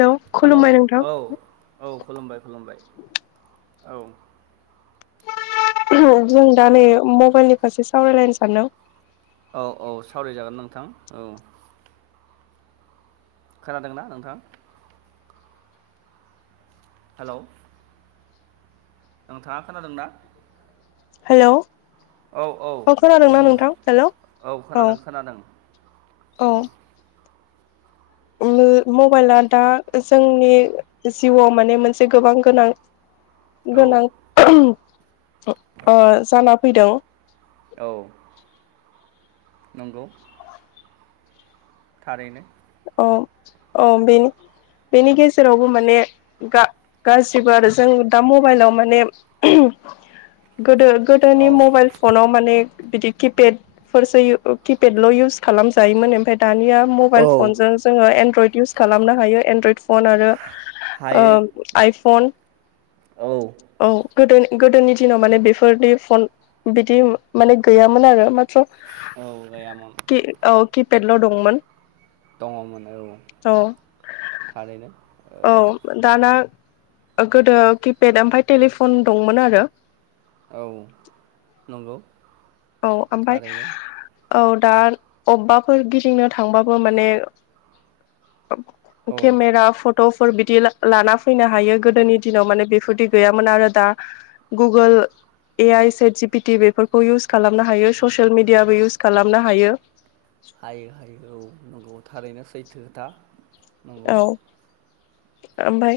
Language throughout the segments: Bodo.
हेलौ हेल' औ खुलुमबाय नोंथां औ खुलुमबाय खुलुमबाय औ। जों दा नै मबाइलनि फारसे सावरायलायनो सानदों। औ औ सावरायजागोन नोंथां औ। खोनादोंना नोंथां। हेल' आं थाङा खोनादोंना? हेल' औ औ बुंदोंथां हेलौ औ खोनादों खोनादों। औ। मबाइला दा जोंनि जिउआव माने मोनसे गोबां गोनां। औ गोनां जाना फैदों। औ नंगौ। थारैनो। औ औ बेनि बेनि गेजेरावबो माने गा-गाज्रिबो आरो जों दा मबाइलाव माने गोदो गोदोनि औ मबाइल फनाव माने बिदि किपेडफोरसो किपेडल' इउस खालामजायोमोन ओमफ्राय दानिया मबाइल। औ फन जजों जोङो एनड्रइड इउस खालामनो हायो एनड्रइड फन आरो हायो आइ। फन औ औ गोदो गोदोनि दिनाव माने बेफोरनि फन बिदि माने गैयामोन आरो म औ गैयामोन औ किपटल' दंमोन दङमोन औ औ थारैनो औ दाना गोदो किपेड ओमफ्राय टेलिफन दंमोन आरो। औ नंगौ औ ओमफ्राय। थारैनो औ दा अबेबाफोर गिदिंनो थांबाबो माने। के औ मेर फट' फोर बिदि लाना फैनो हायो गोदोनि दिनाव माने बेफोरदि गैयामोन आरो दा गुगोल ए आइ सेट जि पि टि बेफोरखौ इउस खालामनो हायो ससियेल मिडियाबो इउस खालामनो हायो। हायो हायो औ नंगौ थारैनो सैथो खोथा नंगौ। ओमफाय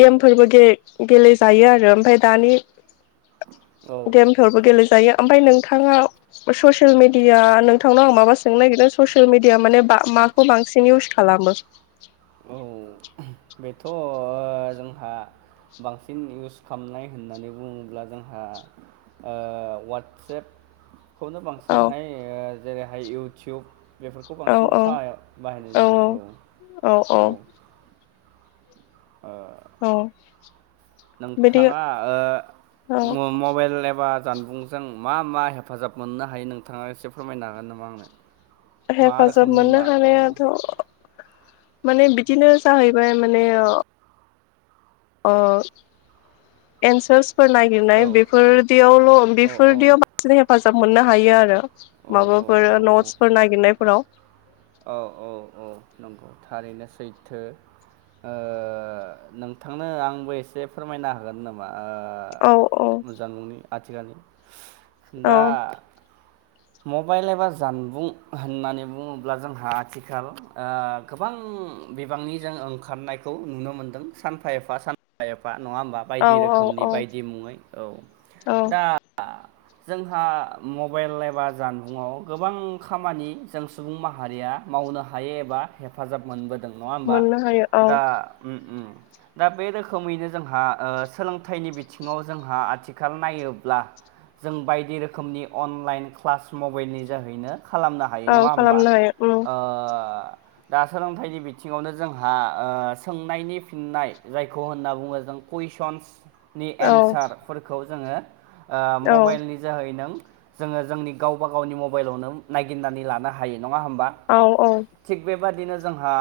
गेमफोरबो गे-गेलेजायो आरो ओमफाय दानि औ गेमफोरबो गेले जायो ओमफाय नोंथाङा ससियेल मिडिया नोंथांनाव आं माबा सोंनो नागिरदों ससियेल मिडिया माने माखौ बांसिन इउस खालामो? औ बेथ' जोंहा बांसिन इउस खालामनाय होननानै बुङोब्ला जोंहा ओ वाट्सएप [unintelligible] खौनो औ बांसिनहाय जेरैहाय इउटुब बेफोरखौ औ बांसिन औ फाहायाव बाहायनाय जायो औ। औ औ अ औ बिदि नोंथाङा औ ओ मबाइल एबा जानबुंजों मा मा हेफाजाब मोननो हायो नोंथाङा एसे फोरमायनो हागोन नामा आंनो? मा हेफाजाब रोखोमनि मोननो मा औ हानायाथ' माने बिदिनो जाहैबाय माने अ एन्सार्स फोर औ नागिरनाय बेफोरदियावल' औ बेफोरदियाव बांसिन हेफाजाब मोननो हायो आरो। औ माबाफोर नट्सफोर नागिरनायफोराव। औ औ औ नंगौ थारैनो सैथो। ओ नोंथांनो आंबो एसे फोरमायना हागोन नामा? औ औ ओ जानबुंनि आथिखालनि औ दा मबाइल एबा जानबुं होननानै बुङो ब्ला जोंहा आथिखाल गोबां बिबांनि जों ओंखारनायखौ नुनो मोनदों। सानफा एफा सानफा एफा नङा होमबा? औ बायदि रोखोमनि औ बायदि मुङै औ औ दा जोंहा मबाइल एबा जानबुंआव गोबां खामानि जों सुबुं माहारि हारिया मावनो हायो एबा हेफाजाब मोनबोदों नङा होमबा? मोननो हायो औ दा दा बे रोखोमैनो जोंहा ओ सोलोंथाइनि बिथिङाव जोंहा आथिखाल नायोब्ला जों बायदि रोखोमनि अनलाइन क्लास मबाइलनि जोहैनो खालामनो हायो औ नङा होमबा? खालामनो हायो उम ओ ओ दा सोलोंथाइनि बिथिङावनो जोंहा सोंनायनि फिननाय जायखौ होनना बुङो जों कुइसनस नि औ एन्सारफोरखौ जोङो ओ औ मबाइलनि जोहै नों जोङो जोंनि गावबा गावनि मबाइलावनो नायगिरनानै लानो हायो नङा होमबा? औ औ थिग बेबादिनो जोंहा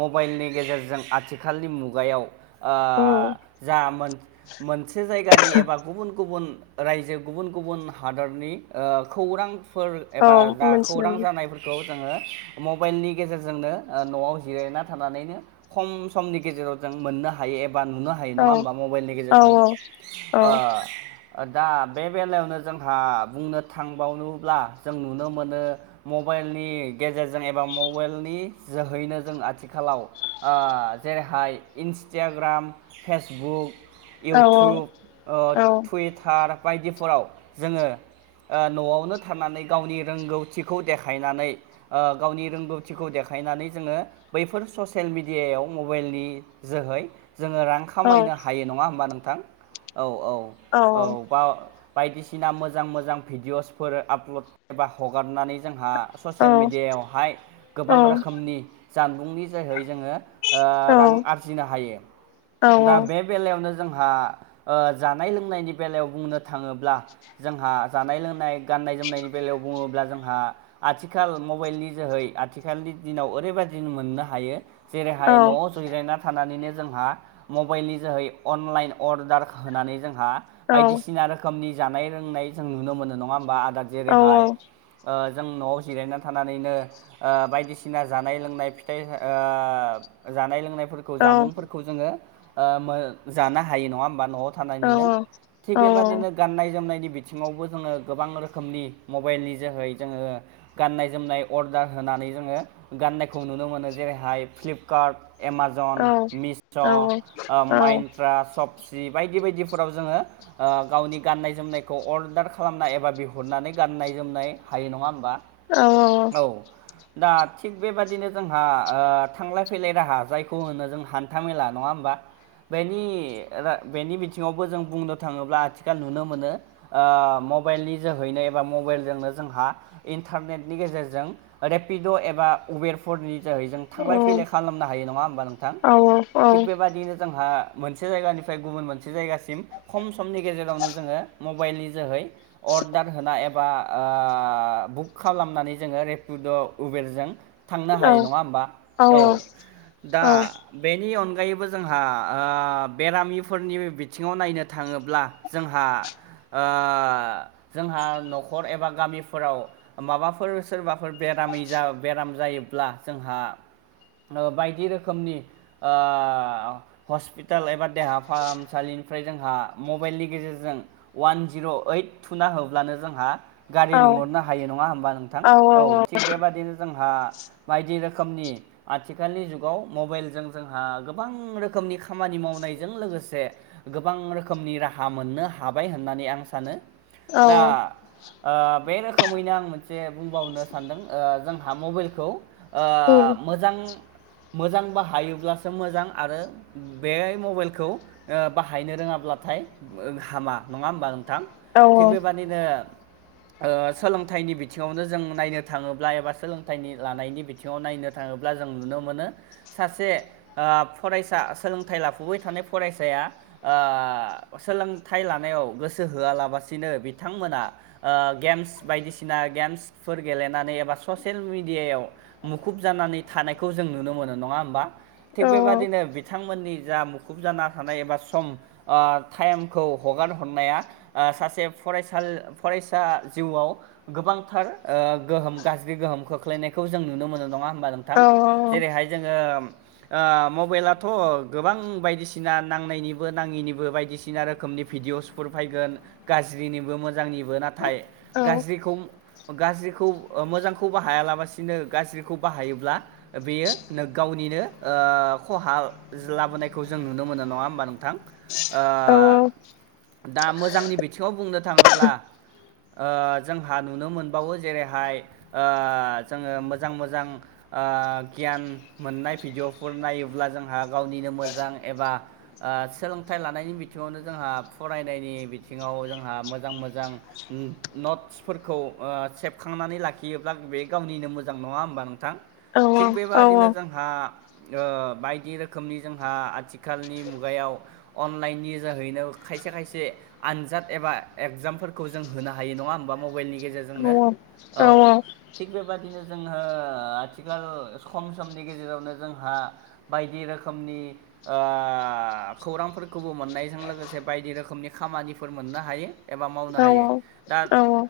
मबाइलनि गेजेरजों आथिखालनि मुगायाव ओ उम जा मोन-मोनसे जायगानि एबा गुबुन गुबुन रायजो गुबुन गुबुन हादरनि ओ खौरां फोर औ एबा जा मोनथिनो खौरां मोनो जानायफोरखौ जोङो मबाइलनि गेजेरजोंनो न'आव जिरायना थानानैनो खम समनि गेजेराव जों मोननो हायो एब बा नुनो हायो नङा होमबा? मबाइलनि औ गेजेरजों औ ओ ओ दा बे बेलायावनो जोंहा बुंनो थांबावनोब्ला जों नुनो मोनो मबा मबाइलनि गेजेरजों एबा मबाइलनि जोहैनो जों आथिखालाव जेरैहाय इन्स इन्सटाग्राम फेसबुक औ इउटुब टुइटार बायदिफोराव जोङो ओ न'आवनो थानानै गावनि रोंगौथिखौ देखायनानै ओ गावनि रोंगौथिखौ देखायनानै जोङो बैफोर ससियेल मेडियायाव मबाइलनि जोहै जोङो रां औ खामायनो हायो नङा होमबा नोंथां औ औ औ बा बायदिसिना मोजां मोजां भिडिअ'सफोर आपल'ड एबा हगारनानै जोंहा ससियेल मिडिया यावहाय गोबां रोखोमनि जानबुंनि जोहै जोङो ओ रां आरजिनो हायो दा बे बेलायावनो जों जोंहा ओ जानाय लोंनायनि बेलायाव बुंनो थाङोब्ला जोंहा जानाय लोंनाय गानाय जोमनायनि बेलायाव बुङोब्ला जोंहा आथिखाल मौ मबाइलनि जोहै आथिखालनि दिनाव ओरैबायदि मोननो हायो जेरैहाय न'आव जिरायना थानानैनो जोंहा मबाइलनि जोहै अनलाइन अर्डार होनानै जों बायदिसिना रोखोमनि जानाय रोंनाय जों नुनो मोनो नङा होमबा औ जेरैहाय ओ जों न'आव जिरायनानै थानानैनो ओ बायदिसिना जानाय लोंनाय फिथाइ ओ जानाय -लोंनाय फोरखौ औ जामुं फोरखौ जोङो ओ मो जानो हायो नङा होनबा नआव थानानैनो थिक मबाइल बेबायदि गाननाय जोमनाय नि बिथिंङावबो जोङो गोबां रोखोमनि मबाइल नि जोहै जोंङो गाननाय जोमनाय अर्डार होनानै जोङो गाननायखौ नुनो मोनो जेरैहाय फ्लिपकार्ट एमाजन मिस' ओ माइन्त्रा सबस बायदि बायदिफोराव जोङो ओ गावनि गाननायनायखौ अरदार खालामनाय एबा बिहरनानै गानो गाननाय जोमनाय हायो नङा होमबा औ औ औ दा थिग बेबादिनो जोंहा ओ थांलाय फैलाय राहा जायखौ होनो जों हान्था मेला नङा होमबा बेनि बेनि बिथिङावबो जों बुंनो थाङोब्ला आथिखाल नुनो मोनो ओ मबाइलनि जोहैनो एबा मबाइलजोंनो जोंहा इन्टारनेट नि गेजेरजों रेपिड' एबा उबेरफोरनि जोहै जों थांलाय फैलाय खालामनो हायो नङा होमबा नोंथां थिग बेबादियैनो जोंहा मोनसे जायगानिफ्राय गुबुन मोनसे जायगासिम खम समनि गेजेरावनो जोङो मबाइलनि जोहै अर्डार होना एबा ओ बुक खालामनानै जोङो रेपिद' उबेरजों थांनो हायो नङा हबा औ दा बेनि अन- गायैबो जोंहा ओ बेरामिफोरनि बिथिङाव नायनो थाङोब्ला जोंहा ओ जोंहा न'खर एबा गामिफोराव माबाफोर सोरबाफोर बेरामि बेराम जायोब्ला जोंहा ओ बायदि रोखोमनि ओ हस्पिटाल एबा देहा फाहामसालिनि निफ्राय जोंहा मबाइलनि गेजेरजों वान जिर' ओइट थुना होब्लानो जोंहा गारि लिंहरनो हायो नङा हबा नोंथां औ थिग बेबाददिनो जोंहा बायदि रोखोमनि आथिखालनि जुगाव मबाइलजों जोंहा गोबां रोखोमनि खामानि मावनायजों लोगोसे गोबां रोखोमनि राहा मोननो हाबाय होननानै आं सानो। दा ओ बे रोखोमैनो आं मोनसे बुंबावनो सानदों ओ जों हा मबाइलखौ ओ मोजां मोजां बाहायोब्लासो मोजां आरो बेहाय मबाइलखौ बाहायनो रोङाब्ला थाय हामा नङा होमबा नोंथां थिग बेबादिनो सोलोंथाइनि बि- बिथिङावनो जों नायनो थाङोब्ला एबा सोलोंथाइनि लानायनि बिथिङाव नायनो थाङोब्ला जों नुनो मोनो सासे ओ फरायसा सोलोंथाइ लाफुबाय थानाय फरायसाया ओ सोलोंथाइ लानायाव गोसो होआलाबसिनो बिथांमोना ओ गेम्स बायदिसिना गेम्सफोर गेलेनानै एबा ससियेल मिडियायाव मुखुब जानानै थानायखौ जों नुनो मोनो नङा होमबा? थिग बेबादिनो बिथांमोननि जा मुखुब जाना थानाय एबा सम ओ टाइमखौ हगार हरनाया सासे फरायसा फरायसा जिउआव गोबां थार गोहोम गाज्रि गोहोम खोख्लैनायखौ जों नुनो मोनो नङा होमबा नोंथां? जेरैहाय जोङो ओ मबाइलाथ' गोबां बायदिसिना नांनायनिबो नाङिनिबो बायदिसिना रोखोमनि भिडिअसफोर फैगोन गाज्रिनिबो मोजांनिबो नाथाय गाज्रिखौ गाज्रिखौ मोजांखौ बाहायालासिनो गाज्रिखौ बाहायोब्ला बेयो गावनि नो ओ खहा लाबोनायखौ जों नुनो मोनो नङा होमबा नोंथां? ओ दा मोजांनि बिथिङाव बुंनो थाङोब्ला ओ जोंहा नुनो मोन बावो जेरैहाय ओ जोङो मोजां मोजां गियान मोननाय भिडिअफोर नायोब्ला जोंहा गावनिनो मोजां एबा ओ सोलोंथाइ लानायनि बिथिङावनो जों जोंहा फरायनायनि बिथिङाव जोंहा मोजां मोजां नट्सफोरखौ ओ सेबखांनानै लाखियोब्ला बे गावनिनो मोजां नङा होमबा नोंथां? थिग बेबादिनो जोंहा ओ बायदि रोखोमनि जोंहा आथिखालनि मुगायाव अनलाइननि जोहैनो खायसे खायसे आनजाद एबा एगजामफोरखौ जों होनो हायो नङा होमबा मबाइलनि गेजेरजों नों औ थिग बेबादिनो जोंङो आथिखाल खम समनि गेजेरावनो जोंहा बायदि रोखोमनि ओ खौरांफोरखौबो मोननायजों लोगोसे बायदि रोखोमनि खामानिफोर मोननो हायो। एबा मावनो हायो। दा औ औ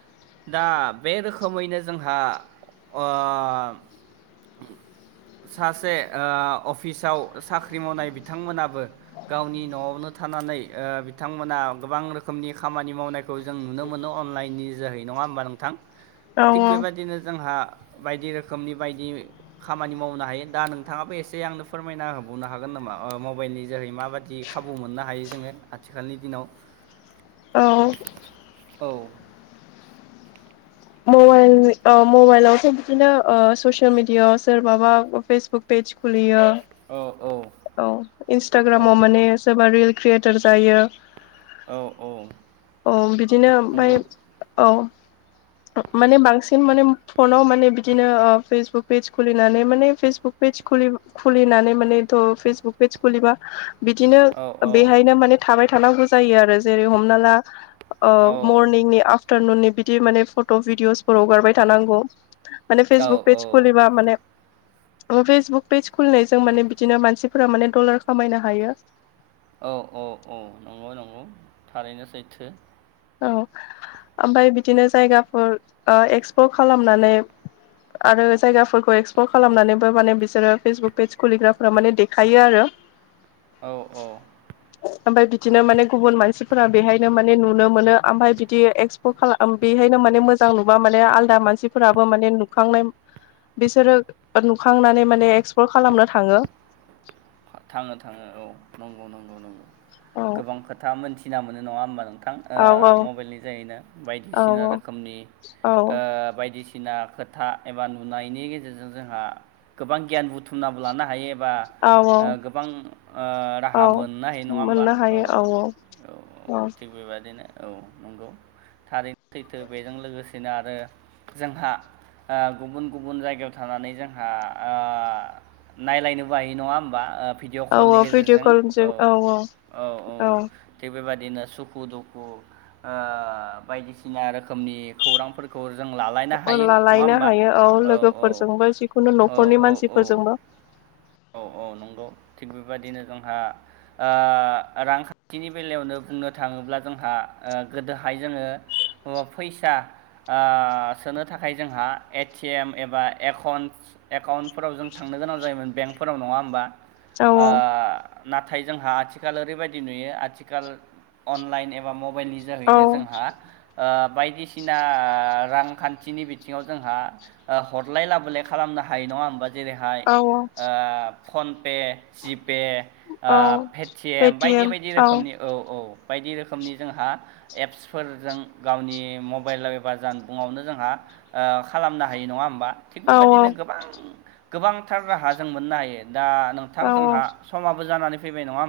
दा बे रोखोमैनो जोंहा ओ [unintelligible] सासे अफिसाव साख्रि मावनाय बिथांमोनाबो गावनि न'आवनो थानानै बिथांमोना गोबां रोखोमनि खामानि मावनायखौ जों नुनो मोनो अनलाइननि जोहैनो। नङा होमबा नोंथां? थिग बेबायदिनो जोंहा बायदि रोखोमनि बायदि खामानि मावनो हायो दा नोंथाङाबो एसे आंनो फोरमायना होबावनो हागोन नामा? मबाइलनि जोहै माबादि खाबु मोननो हायो जोङो आथिखालनि दिनाव औ औ मबाइल मबाइलावथ' बिदिनो ससियेल मिडिया सोरबाबा फेसबुक पेज खुलियो। औ औ औ औ इन्सटाग्रामाव माने सोरबा रिल क्रियेटर जायो। औ औ औ बिदिनो नंगौ ओमफ्राय औ माने बांसिन माने फनाव माने बिदिनो ओ फेसबुक पेज खुलिनानै माने फेसबुक पेज खुलि-खुलिनानै माने ' फेसबुक पेज खुलिबा बिदिनो औ बेहायनो माने थाबाय था थानांगौ जायो आरो जेरै हमना ला औ मर्निंनि आफ आफटारनुननि बिदि माने फट' भिडिअसफोराव गारबाय थानांगौ। माने औ फेसबुक पेज औ खुलिबा माने फेसबुक पेज खुलिनायजों माने बि बिदिनो मानसिफोरा माने डलार खामायनो हायो। औ औ औ नंगौ नंगौ थारैनो सैथो औ ओमफ्राय बिदिनो जायगाफोर एक्सप्लर खालामनानै आरो जायगाफोरखौ एक्सप्लर खालामनानैबो माने बिसोरो फेसबुक पेज खुलिग्राफोरा माने देखायो आरो। [unintelligible] औ औ ओमफाय बिदिनो माने गुबुन मानसिफोरा बेहायनो माने नु नुनो मोनो ओमफाय बिदि एक्सप' खालाम बेहायनो माने मोजां नुबा माने आलदा मानसिफोराबो माने नुखांनाय बिसोरो नुखांनानै माने एक्सप्लर खालामनो थाङो। थाङो थाङो औ नंगौ नंगौ नंगौ औ गोबां खोथा मोनथिना मोनो नङा होमबा नों थां ओ औ मबाइलनि जायैनो औ बायदिसिना रोखोमनि औ ओ बायदिसिना सिना खोथा एबा नुनायनि गेजेरजों जोंहा गोबां गियान बुथुमनाबो लानो हायो। औ बख औ गोबां राहा औ मोननो हायो नङा होमबा औ। औ औ थिग बेबादिनो औ नंगौ। थारैनो सैथो बेजों लोगोसेनो आरो जोंहा ओ गुबुन गुबुन जायगायाव थानानै जोंहा ओ नायलायनोबो हाय नङा होम बा भिडिअ' औ कलनि औ भिडिअ गेजेरजों कलजों औ औ औ थिग बेबादि बिदिनो सुखु दुखु ओ बायदिसिना रोखोमनि खौरांफोरखौ जों लालायनो हायो नङा लालायनो होमबा? हायो औ औ औ लोगोफोरजोंबो जिखुनु न'खरनि औ औ मानसिफोरजोंबो औ औ नंगौ थिग बेबायदिनो जोंहा ओ रांखान्थिनि बेलायावनो बुंनो थाङो ब्ला जोंहा ओ गोदोहाय जोङो फैसा ओ सोनो थाखाय जोंहा ए टि एम एबा एकाउन्ट एकाउन्टफोराव जों थांनो नो गोनां जायोमोन बेंकफोराव नङा होमबा? औ ओ औ नाथाय जोंहा आथिखाल ओरैबायदि नुयो आथिखाल अनलाइन एबा मब बाइलनि औ जोहैनो जोंहा ओ बायदिसिना रांखान्थिनि बिथिङाव जोंहा हरलाय लाबोलाय खालाम नो हायो नङा होमबा जेरैहाय औ फनपे जिप पे ओ औ पेटिएम बायदि बायदि रोखोमनि औ औ। बायदि रोखोमनि जोंहा एप्सफोरजों गावनि मबाइल एबा जानबुंआवनो जोंहा ओ खालामनो हायो नङा होमबा? थिग औ बेबायदिनो गोबां गोबांथार राहा जों मोननो हायो। दा नोंथां औ औ जोंहा समाबो जानानै फैबाय नङा